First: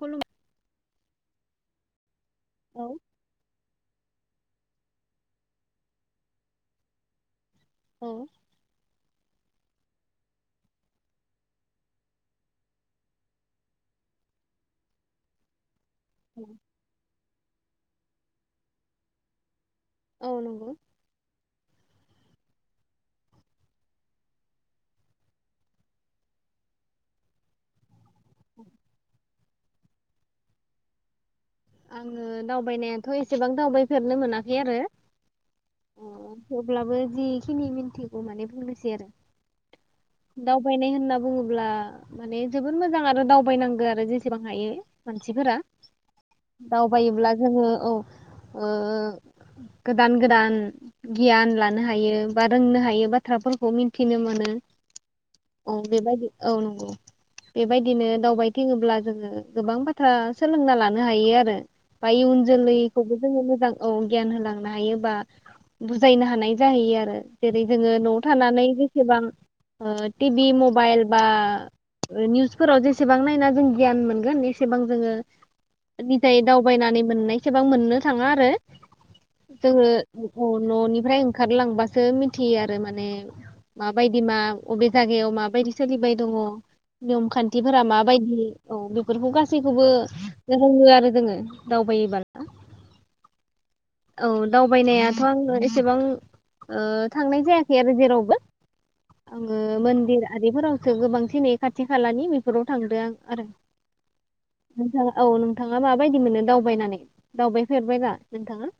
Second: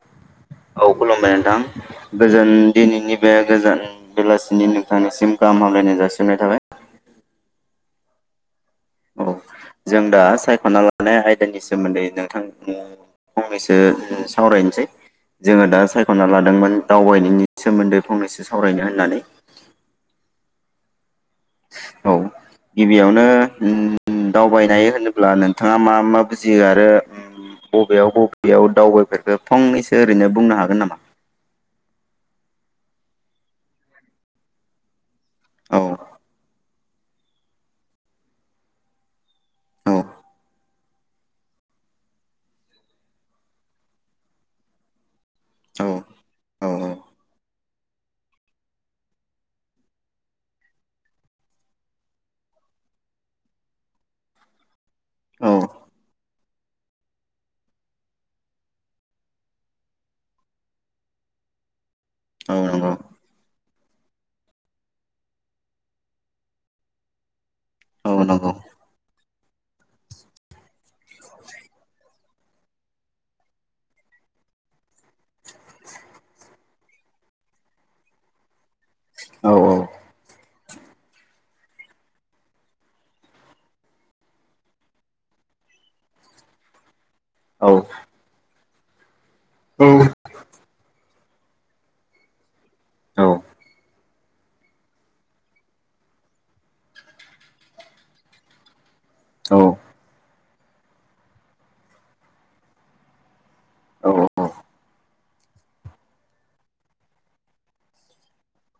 खुलुमबाय औ खुलुमबाय नोंथां। गोजोन दिनैनि बे गोजोन बेलासिनि नोंथांनिसिम गाहाम हामलायनाय जासिहरनाय थाबाय। औ औ जों दा सायख'ना लानाय आयदानि सोमोन्दै नोंथांनो फंनैसो सावरायनोसै जोङो दा साय खना लादोंमोन दावबायनायनि। सोमोन्दै फंनैसो सावरायनो होननानै। औ नंगौ औ गिबियावनो दावबायनाय होनोब्ला नोंथाङा मा मा बुजियो आरो बबेयाव बबेयाव दावबायफेरखो फंनैसो ओरैनो बुंनो हागोन नामा आङो दावबायनायाथ' एसेबां दावबायफेरनो मोनाखै आरो औ अ अब्लाबो जिखिनि मिनथिगौ माने बुंनोसै आरो औ दावबायनाय होनना बुङोब्ला माने जोबोद मोजां आरो दावबायनांगौ आरो जेसेबां हायो। मानसिफोरा औ औ दावबायोब्ला जोङो औ ओ गोदान गोदान गियान लानो हायो बा रोंनो हायो बाथ्राफोरखौ मिन्थिनो मोनो औ बेबायदि औ नंगौ बेबायदिनो दावबायथिङोब्ला जोङो गोबां बाथ्रा सोलोंना ला लानो हायो आरो बा इयुन औ नंगौ जोलैखौबो जोङो मोजां। औ गियान होलांनो हायोबा बुजायनो हानाय जाहैयो आरो। जेरै जोङो औ न'आव नंगौ थानानै जेसेबां ओ टिभि मबाइल बा निउसफोराव जेसेबां नायना जों गियान मोनगोन एसेबां जोङो निजायै दावबायनानै मोननायसेबां मोननो थाङा आरो औ जोङो न'निफ्राय ओंखारलांबासो मिथियो आरो माने माबायदि मा अबे जायगायाव माबायदि सोलिबाय दङ नियम खान्थिफोरा माबायदि? औ बेफोरखौ गासैखौबो। रोङो आरो जोङो दावबायोबा। औ दावबायनायाथ' आङो एसेबां थांनाय जायाखै आरो जेरावबो औ आङो मन्दिर आरिफोरावसो गोबांसिन नै खाथि खालानि बेफोराव थांदो आं आरो नोंथाङा औ नोंथाङा माबायदि मोनो दावबायनानै दावबायफेरबायबा नोंथाङा।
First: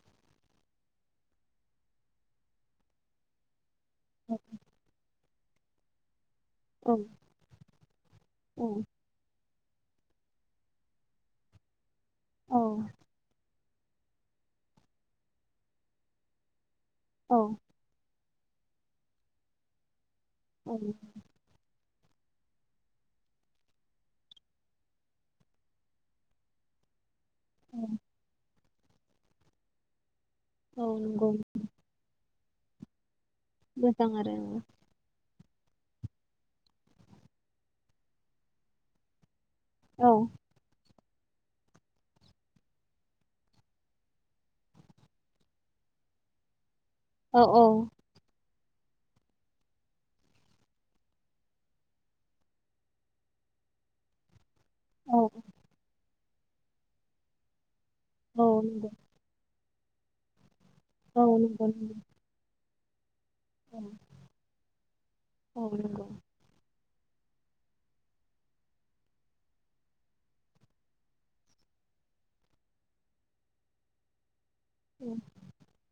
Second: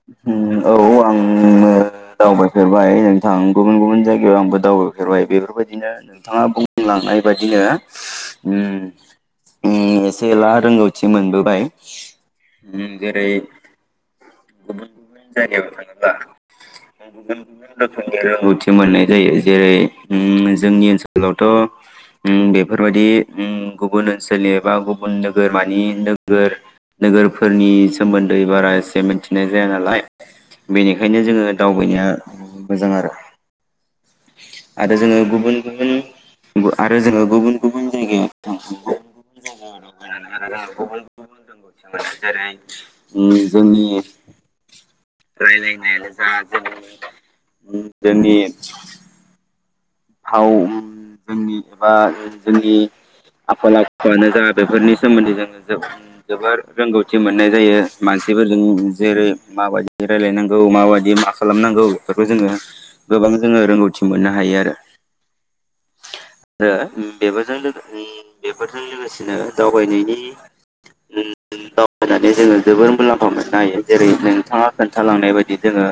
फेरबाय नोंथां। गुबुन गुबुन जायगायाव आंबो दावबायफेरबाय बे फोरबायदिनो थाङा औ बुंलांनाय बायदिनो औ उम। उम एसे एला रोंगौथि मोनबोबाय औ जेरै। गुबुन गुबुन जायगायाव थाङोब्ला [unintelligible] औ रोखोमनि रोंगौथि मोननाय जायो जेरै औ जोंनि ओनसोलावथ'। उम बेफोरबायदि उम गुबुन ओनसोलनि एबा गुबुन नोगोरमानि नोगोर नोगोर फो फोरनि सोमोन्दै बारा जे मिन्थिनाय जाया नालाय औ बेनिखायनो नंगौ जोङो दावबायनाया मोजां आरो मोजां आरो आरो जोङो [unintelligible] आरो जोङो गुबुन-गुबुन जायगायाव औ [unintelligible] गुबुन [unintelligible] जेरै जोंनि रायलानायानो जा औ औ जोंनि [inaudible] जोंनि फाव उम जोंनि एबा जोंनि आखल आखुआानो जा बेफोरनि औ सोमोन्दै जोङो जो जोबोर रोंगौथि मोननाय जायो। औ मानसिफोरजों नंगौ जेरै माबायदि रायलायनां औ माबायदि औ मा नंगौ खालामनांगौ नंगौ बेफोरखौ जोङो गोबां जोङो रोंगौथि मोननो हायो आरो औ नोंगौ। ओ बेफोरजों ओ बेफोरजों लोगोसेनो दावबायनायनि, ओ दावबायनानै जोङो जोबोर मुलाम्फा मोननो हायो। जेरै जों थाङा खोन्थालांनाय बायदि जोङो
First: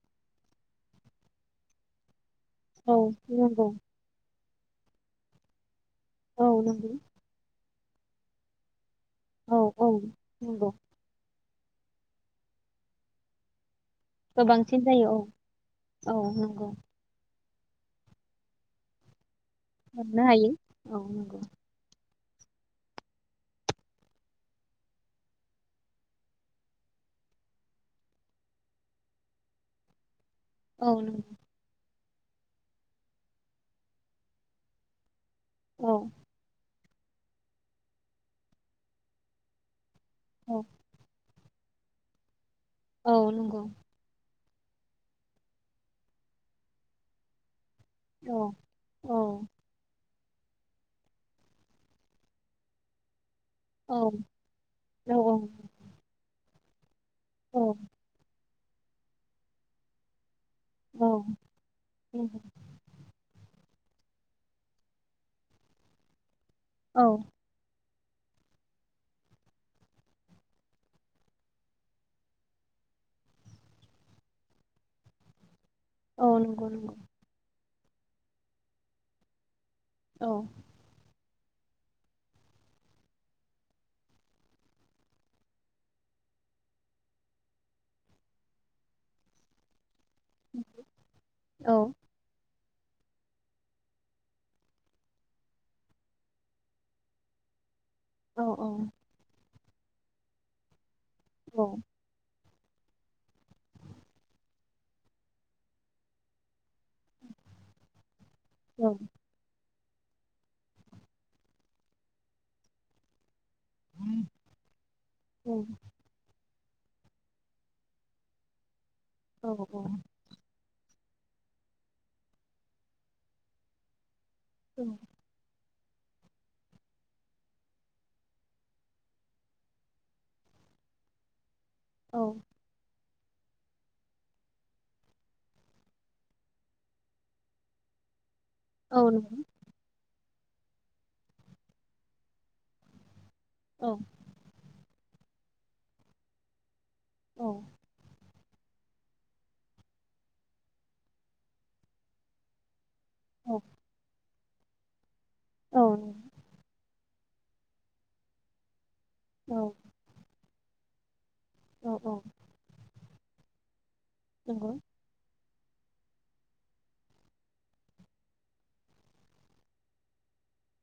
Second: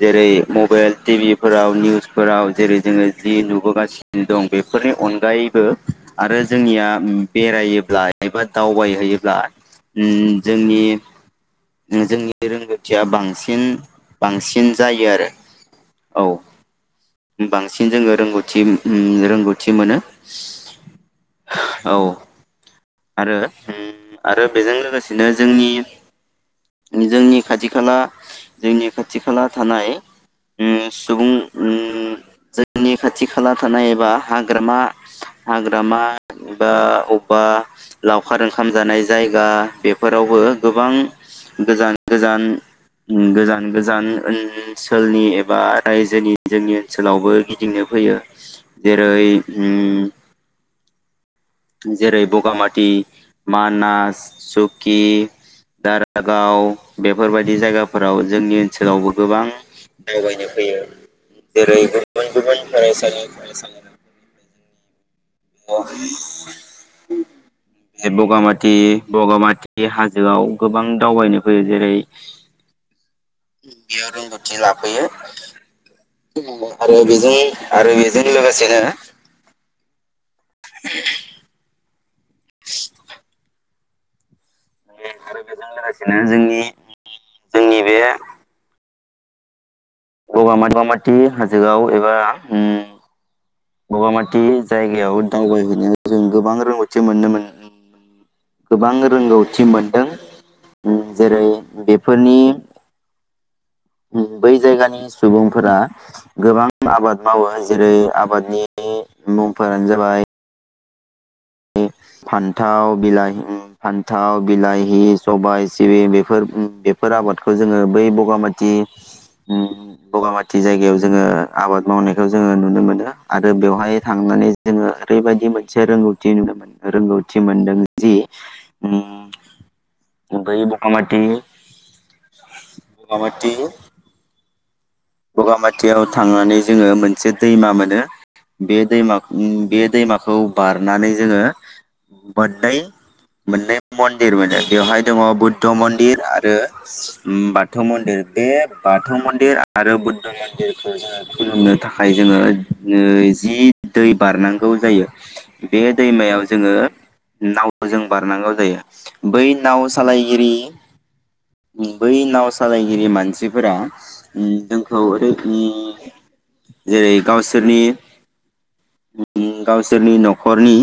जेरै मबाइल, टि भि फोराव निउस फोराव जेरै औ जोङो जि नंगौ नुबोगासिनो दं बेफोरनि अनगायैबो आरो औ जोंनिया नंगौ बेरायो लायोबा दावबायो। हैयोब्ला औ औ ओम नंगौ जोंनि जोंनि रोंगौथिया बांसिन गोबांसिन जायो औ औ नोंगौ। बांसि न जोङो रोंगौथि ओम रोंगौ थि मोनो मोननो हायो औ नंगौ औ। आरो उम आरो बेजों लोगोसेनो जोंनि जोंनि खाथि खाला जोंनि खाथि खाला थानाय। उम औ सुबुं नंगौ उम आंनि खाथि खाला थानाय एबा हाग्रामा औ हाग्रामा बा अबा लावखार ओंखाम जानाय जायगा बेफोरावबो औ गोबां गोजान गोजान औ उम नंगौ गोजान गोजान ओन ओनसोलनि एबा रायजोनि जोंनि ओनसोलावबो। [unintelligible] होयो औ औ जेरै उम जेरै बगामाथि औ मानास सुकि औ दारागाव बेफोरबायदि औ जायगाफोराव जोंनि ओनसोलावबो गोबां दावबायनो। होयो जेरै गुबुन गुबुन फरायसालि फरायसालि। [unintelligible] औ बे बगामाथि बगामाथि हाजोआव गोबां दावबायनो फैयो जेरै बेयाव रोंगौथि लाफैयो औ नंगौ औ नंगौ नंगौ आरो बेजों आरो बेजों लोगोसेनो। [inaudible] औ आरो बेजों लोगोसेनो जोंनि जोंनि बे बगामाथि औ हाजोआव एबा। उम। बगामाथि जायगायाव दावबायहैनायाव जों गोबां रोंगौथि मोननो मोन उम। औ औ गोबां रोंगौ। थि मोनदों। उम जेरै बेफोरनि उम बै जायगानि सुबुंफोरा गोबां आबाद मावो जेरै आबा बादनि औ मुं फोरानो जाबाय फान्थाव बिलाहि। फान्थाव बिलाहि सबाइ औ सिबिं बेफोर उम बेफोर आबादखौ जोङो बै बगामाथि। ओम बगामाथि जायगायाव जोङो आबाद मावनायखौ जोङो नुनो मोनो आरो बेवहाय। थांनानै जोङो ओरैबायदि मै। से रोंगो। थि नुनो मोन रोंगौथि मोनदों जि उम बै बगामाथि औ बगामाथि। बगामाथियाव थांनानै जोङो मोनसे दैमा मोनो। बे नंगौ दैमाखो उम बे दैैमा खौ बारनानै जोङो बोद दै मोननै औ मन्दिर मोनो बेवहाय। दङ बुद्ध मन्दिर आरो। उम औ बाथौ मन्दिर बे बाथौ मन्दिर। आरो बुद्ध मन्दिरखौ जोङो खुलुमनो थाखाय जोङो। औ नैजि दै। बारनांगौ जायो। औ बे दैमायाव जोङो। नाव जों बारनांगौ जायो। बै औ नाव सालायगिरि औ औ बै नाव सालायगिरि मान। सिफोरा। ओम नंगौ जोंखौ ओरै। ओम जेरै गावसोरनि ओम गावसोरनि न'खरनि।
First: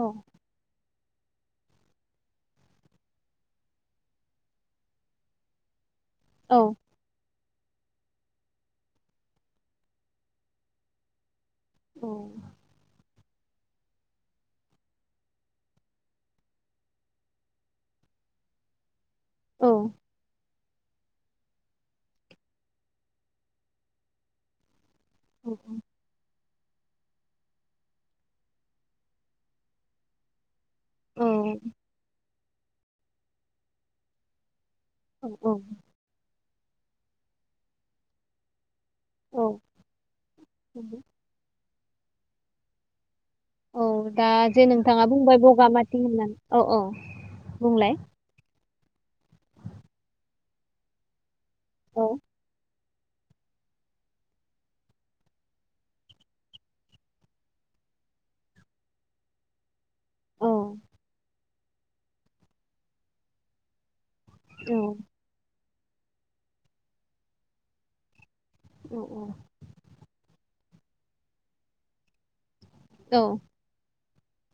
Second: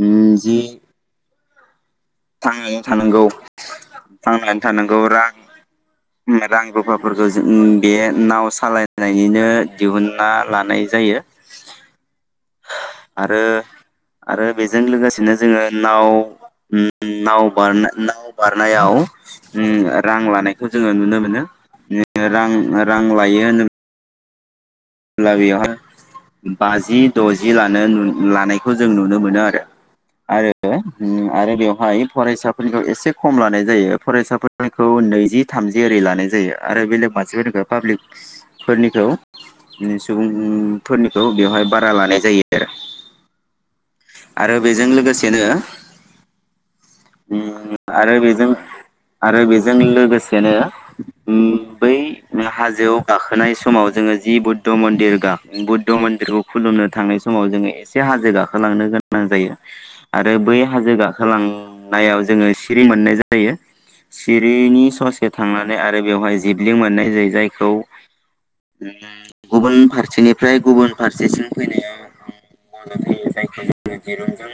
ओम जि। थांनानै थानांगौ थांनानै थानांगौ रां ओम औ रां रुफा फोरखौ। ओम बे नाव सालायनायनिनो दिहुनना लानाय जायो। औ। आरो आरो बेजों लोगोसेनो जोङो नाव ओम। ओम नाव बारना नाव बारनायाव। औ ओम रां लानाय। खौ जोङो नुनो मोनो ओम रां रां लायो होन। ला औ बियोयावहाय। बाजि द'जि लानो लानायखौ जों नुनो मोनो आरो आरो। औ रो आरो बेवहाय फरायसा फोरनिखौ एसे खम लानाय जायो फरायसाफोर [unintelligible] खौ नैजि नंगौ थामजि ओरै लानाय जायो। आरो बेलेग मानसिफोरनिखौ पाब्लिक फोरनिखौ सुबुंफोरनिखौ बेवहाय बारा लानाय जायो आरो। औ दा आरो जे बेजों नोंथाङा लोगोसेनो बुंबाय बगामाथि होननानै औ औ ओम बुंलाय आरो बेजों आरो बेजों लोगोसेनो ओम बै औ हाजोआव गाखोनाय समाव जोङो जि बुद्ध मन्दिर दा बुद्ध मन्दिरखौ खुलुमनो थांनाय समाव जोङो एसे हाजो गाखोलांनो गोनां जायो आरो औ बै हाजो गाखोलां नायाव जोङो सिरि मोननाय जायो। औ सिरिनि ससे थांना नै आरो बेवहाय जिबलिं मोननाय जायो जायखौ औ गुबुन फार सेनिफ्राय गुबुन फारसेसिम फैनाया उम मदद औ होयो जायखौ जोंङो दिरुंजों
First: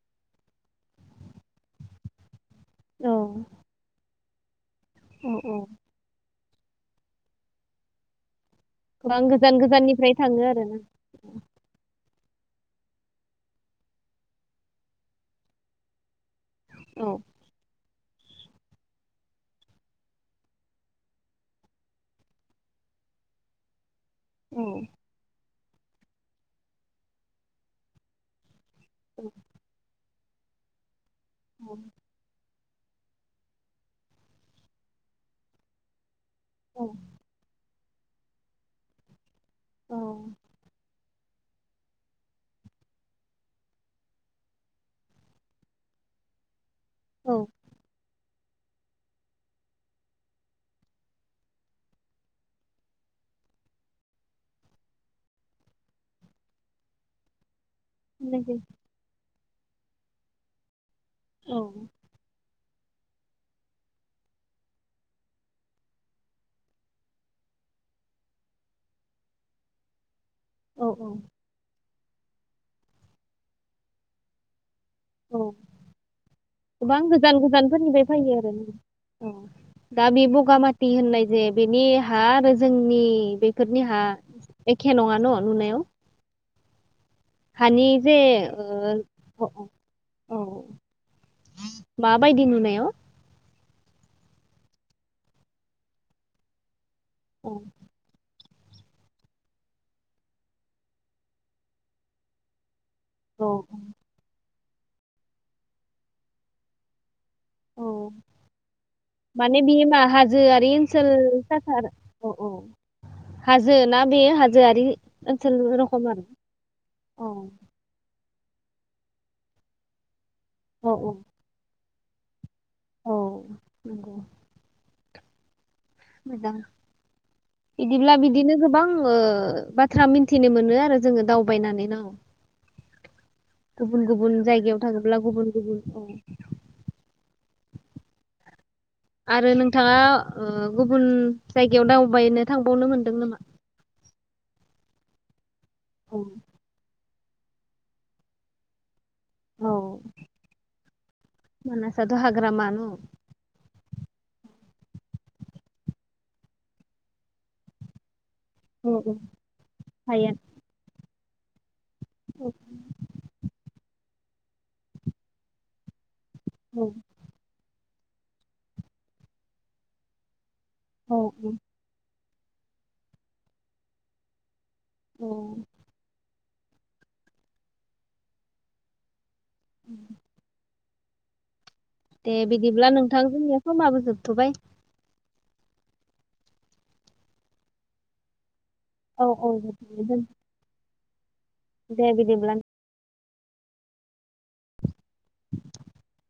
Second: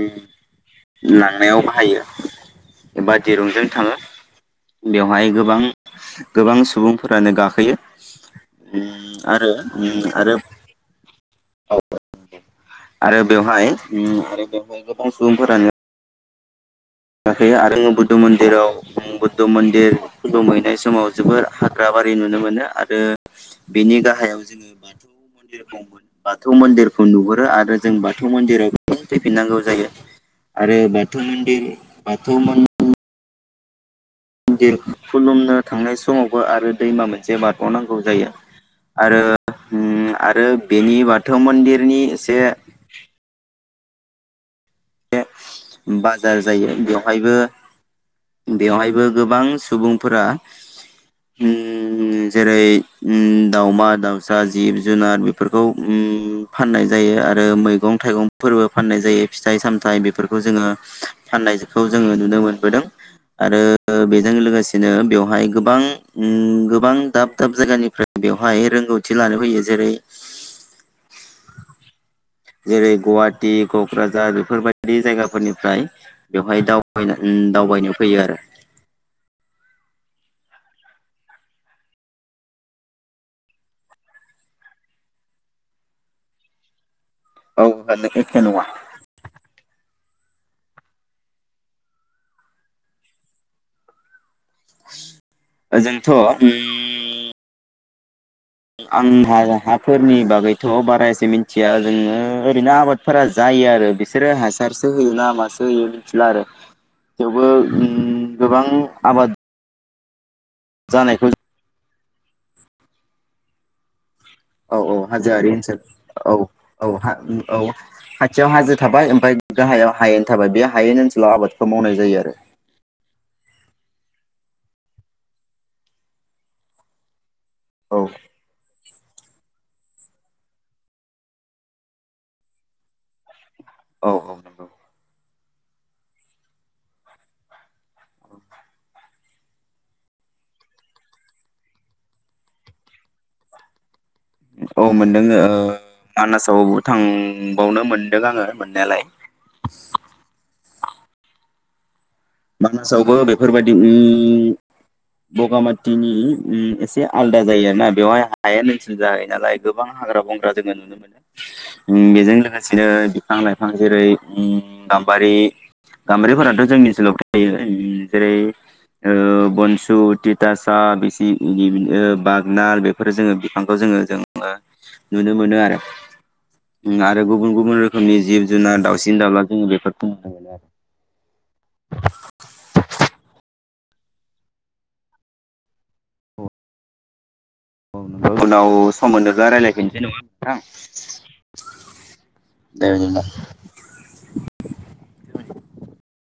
ओम ला थांनायाव बाहायो‌। औ एबा दिरुंजों थाङो। बेवहाय गोबां गोबां सुबुंफोरानो गाखोयो। उम गोबां आरो गोजान उम गोजाननिफ्राय आरो थाङो आरोना आरो बेवहाय आरो बेवहाय गोबां सुबुंफोरानो औ गाखोयो आरो आङो बुद्ध मन्दिराव बुद्ध मन्दिर खुलुमहैनाय समाव जोबोर हाग्रा बारि नुनो मोनो आरो बेनि गाहा हायाव औ जोङो बाथौ ख बाथौ मन्दिरखौ नुहुरो आरो जों बाथौ मन्दिराव। फैफिननांगौ जायो। आरो बेत थमनदि औ खौमन खुलुमनो थांनाय समाव बो आरो औ दैमा मोनसे बाथ बावनांगौ जायो आरो उम औ आरो बेनि बाद थौ मन्दिरनि एसे बाजार बेवहायबो बेवहायबो गोबां सुबुंफोरा उम जेरै उम दावमा दावसा जिब जुनार बेफोरखौ उम फाननाय जायो आरो मै गं थाइगं फोरबो फाननाय जायो। फिथाइ सामथाइ बेफोर बो जोंङो फाननायखौ जों आरो बेजों लोगोसेनो बेवहाय गोबां उम गोबां दाब दाब जायगानिफ्राय बेवहाय रोंगौथि लानो फैयो जेरै औ औ जेरै गुवाहाटि, क'क्राझार बेफोरबायदि जायगा औ फोरनिफ्राय बेवहाय गोबां दावबायनो गोजान उम दावबायनो गोजानफोरनिफ्राय फैयो आरो औ दा बे बगामाथि होननाय जे बेनि हा आरो जोंनि बेफोरनि हा एखे नङा न नुनायाव। औ हानि जे एखे नङा ओ औ माबायदि नुनायाव ओजोंथ उम औ उम्म आं हा हाफोरनि बागैथ बारा एसे मिथिया जोङो ओरैनो आबाद। फोरा औ जायो आरो बिसोरो हास फारसो होयो ना मासो होयो मिथिला आरो। थेवबो औ उम गोबां आबाद। जोयारि ओनसोल जानायखौ थाखार औ औ हाजो ना बे औ हाजोआरि औ हाजोयारि ओनसोल रखम आरो औ औ हा उम औ। जों हाजो थाबाय ओमफ्राय गाहायाव हायेन। थाबाय बे हाय औ औ ओनसोलाव आबादखौ मावनाय। दै आरो औ नंगौ मोजां औ बिदिब्ला बिदिनो गोबां ओ बाथ्रा मिनथिनो मोनो आरो जोङो दावबायनानै ना गुबुन औ गुबुन नंगौ जायगायाव थाङोब्ला गुबुन। गुबुन औ आरो नोंथाङा गुबुन जायगायाव दावबायनो थांबावनो मोनदों नामा औ मोनदों ओ औ मानासावबो थां बावनो मोनदों आङो मोननायालाय औ [unintelligible] हाग्रामा न'? मानासावबो बेफोरबायदि ओम उम बगामाथिनि उम एसे आलादा जायो आरोना बेवहाय हायेन औ ओसोल औ जाहैयो नालाय गोबां हाग्रा हायेन बंग्रा जोङो नुनो मोनो बेजों औ लोगोसेनो बिफां लाइफां जेरै उम गामबारि गामबारिफोराथ औ जोंनि ओनसोलावबो जेरै बनसु औ औ [unintelligible] नाल बेफोरो जोङो बिफांखौ जोङो जोङो नुनो मोनो औ आरो। आरो गुबुन गुबुन रोखोमनि जिब जुनार दाउसिन दाउला जोङो उ बेफोरखौ नुनो मोनो आरो दे बिदिब्ला नोंथां जोंनिया समाबो जोबथ'बाय। औ नंगौ। उनाव सम औ मोनोब्ला औ रायज्लायफिनसै नङा जोबथ'बाय नोंथां [inaudible] दे बिदिब्ला नो दे बिदिब्ला [unintelligible]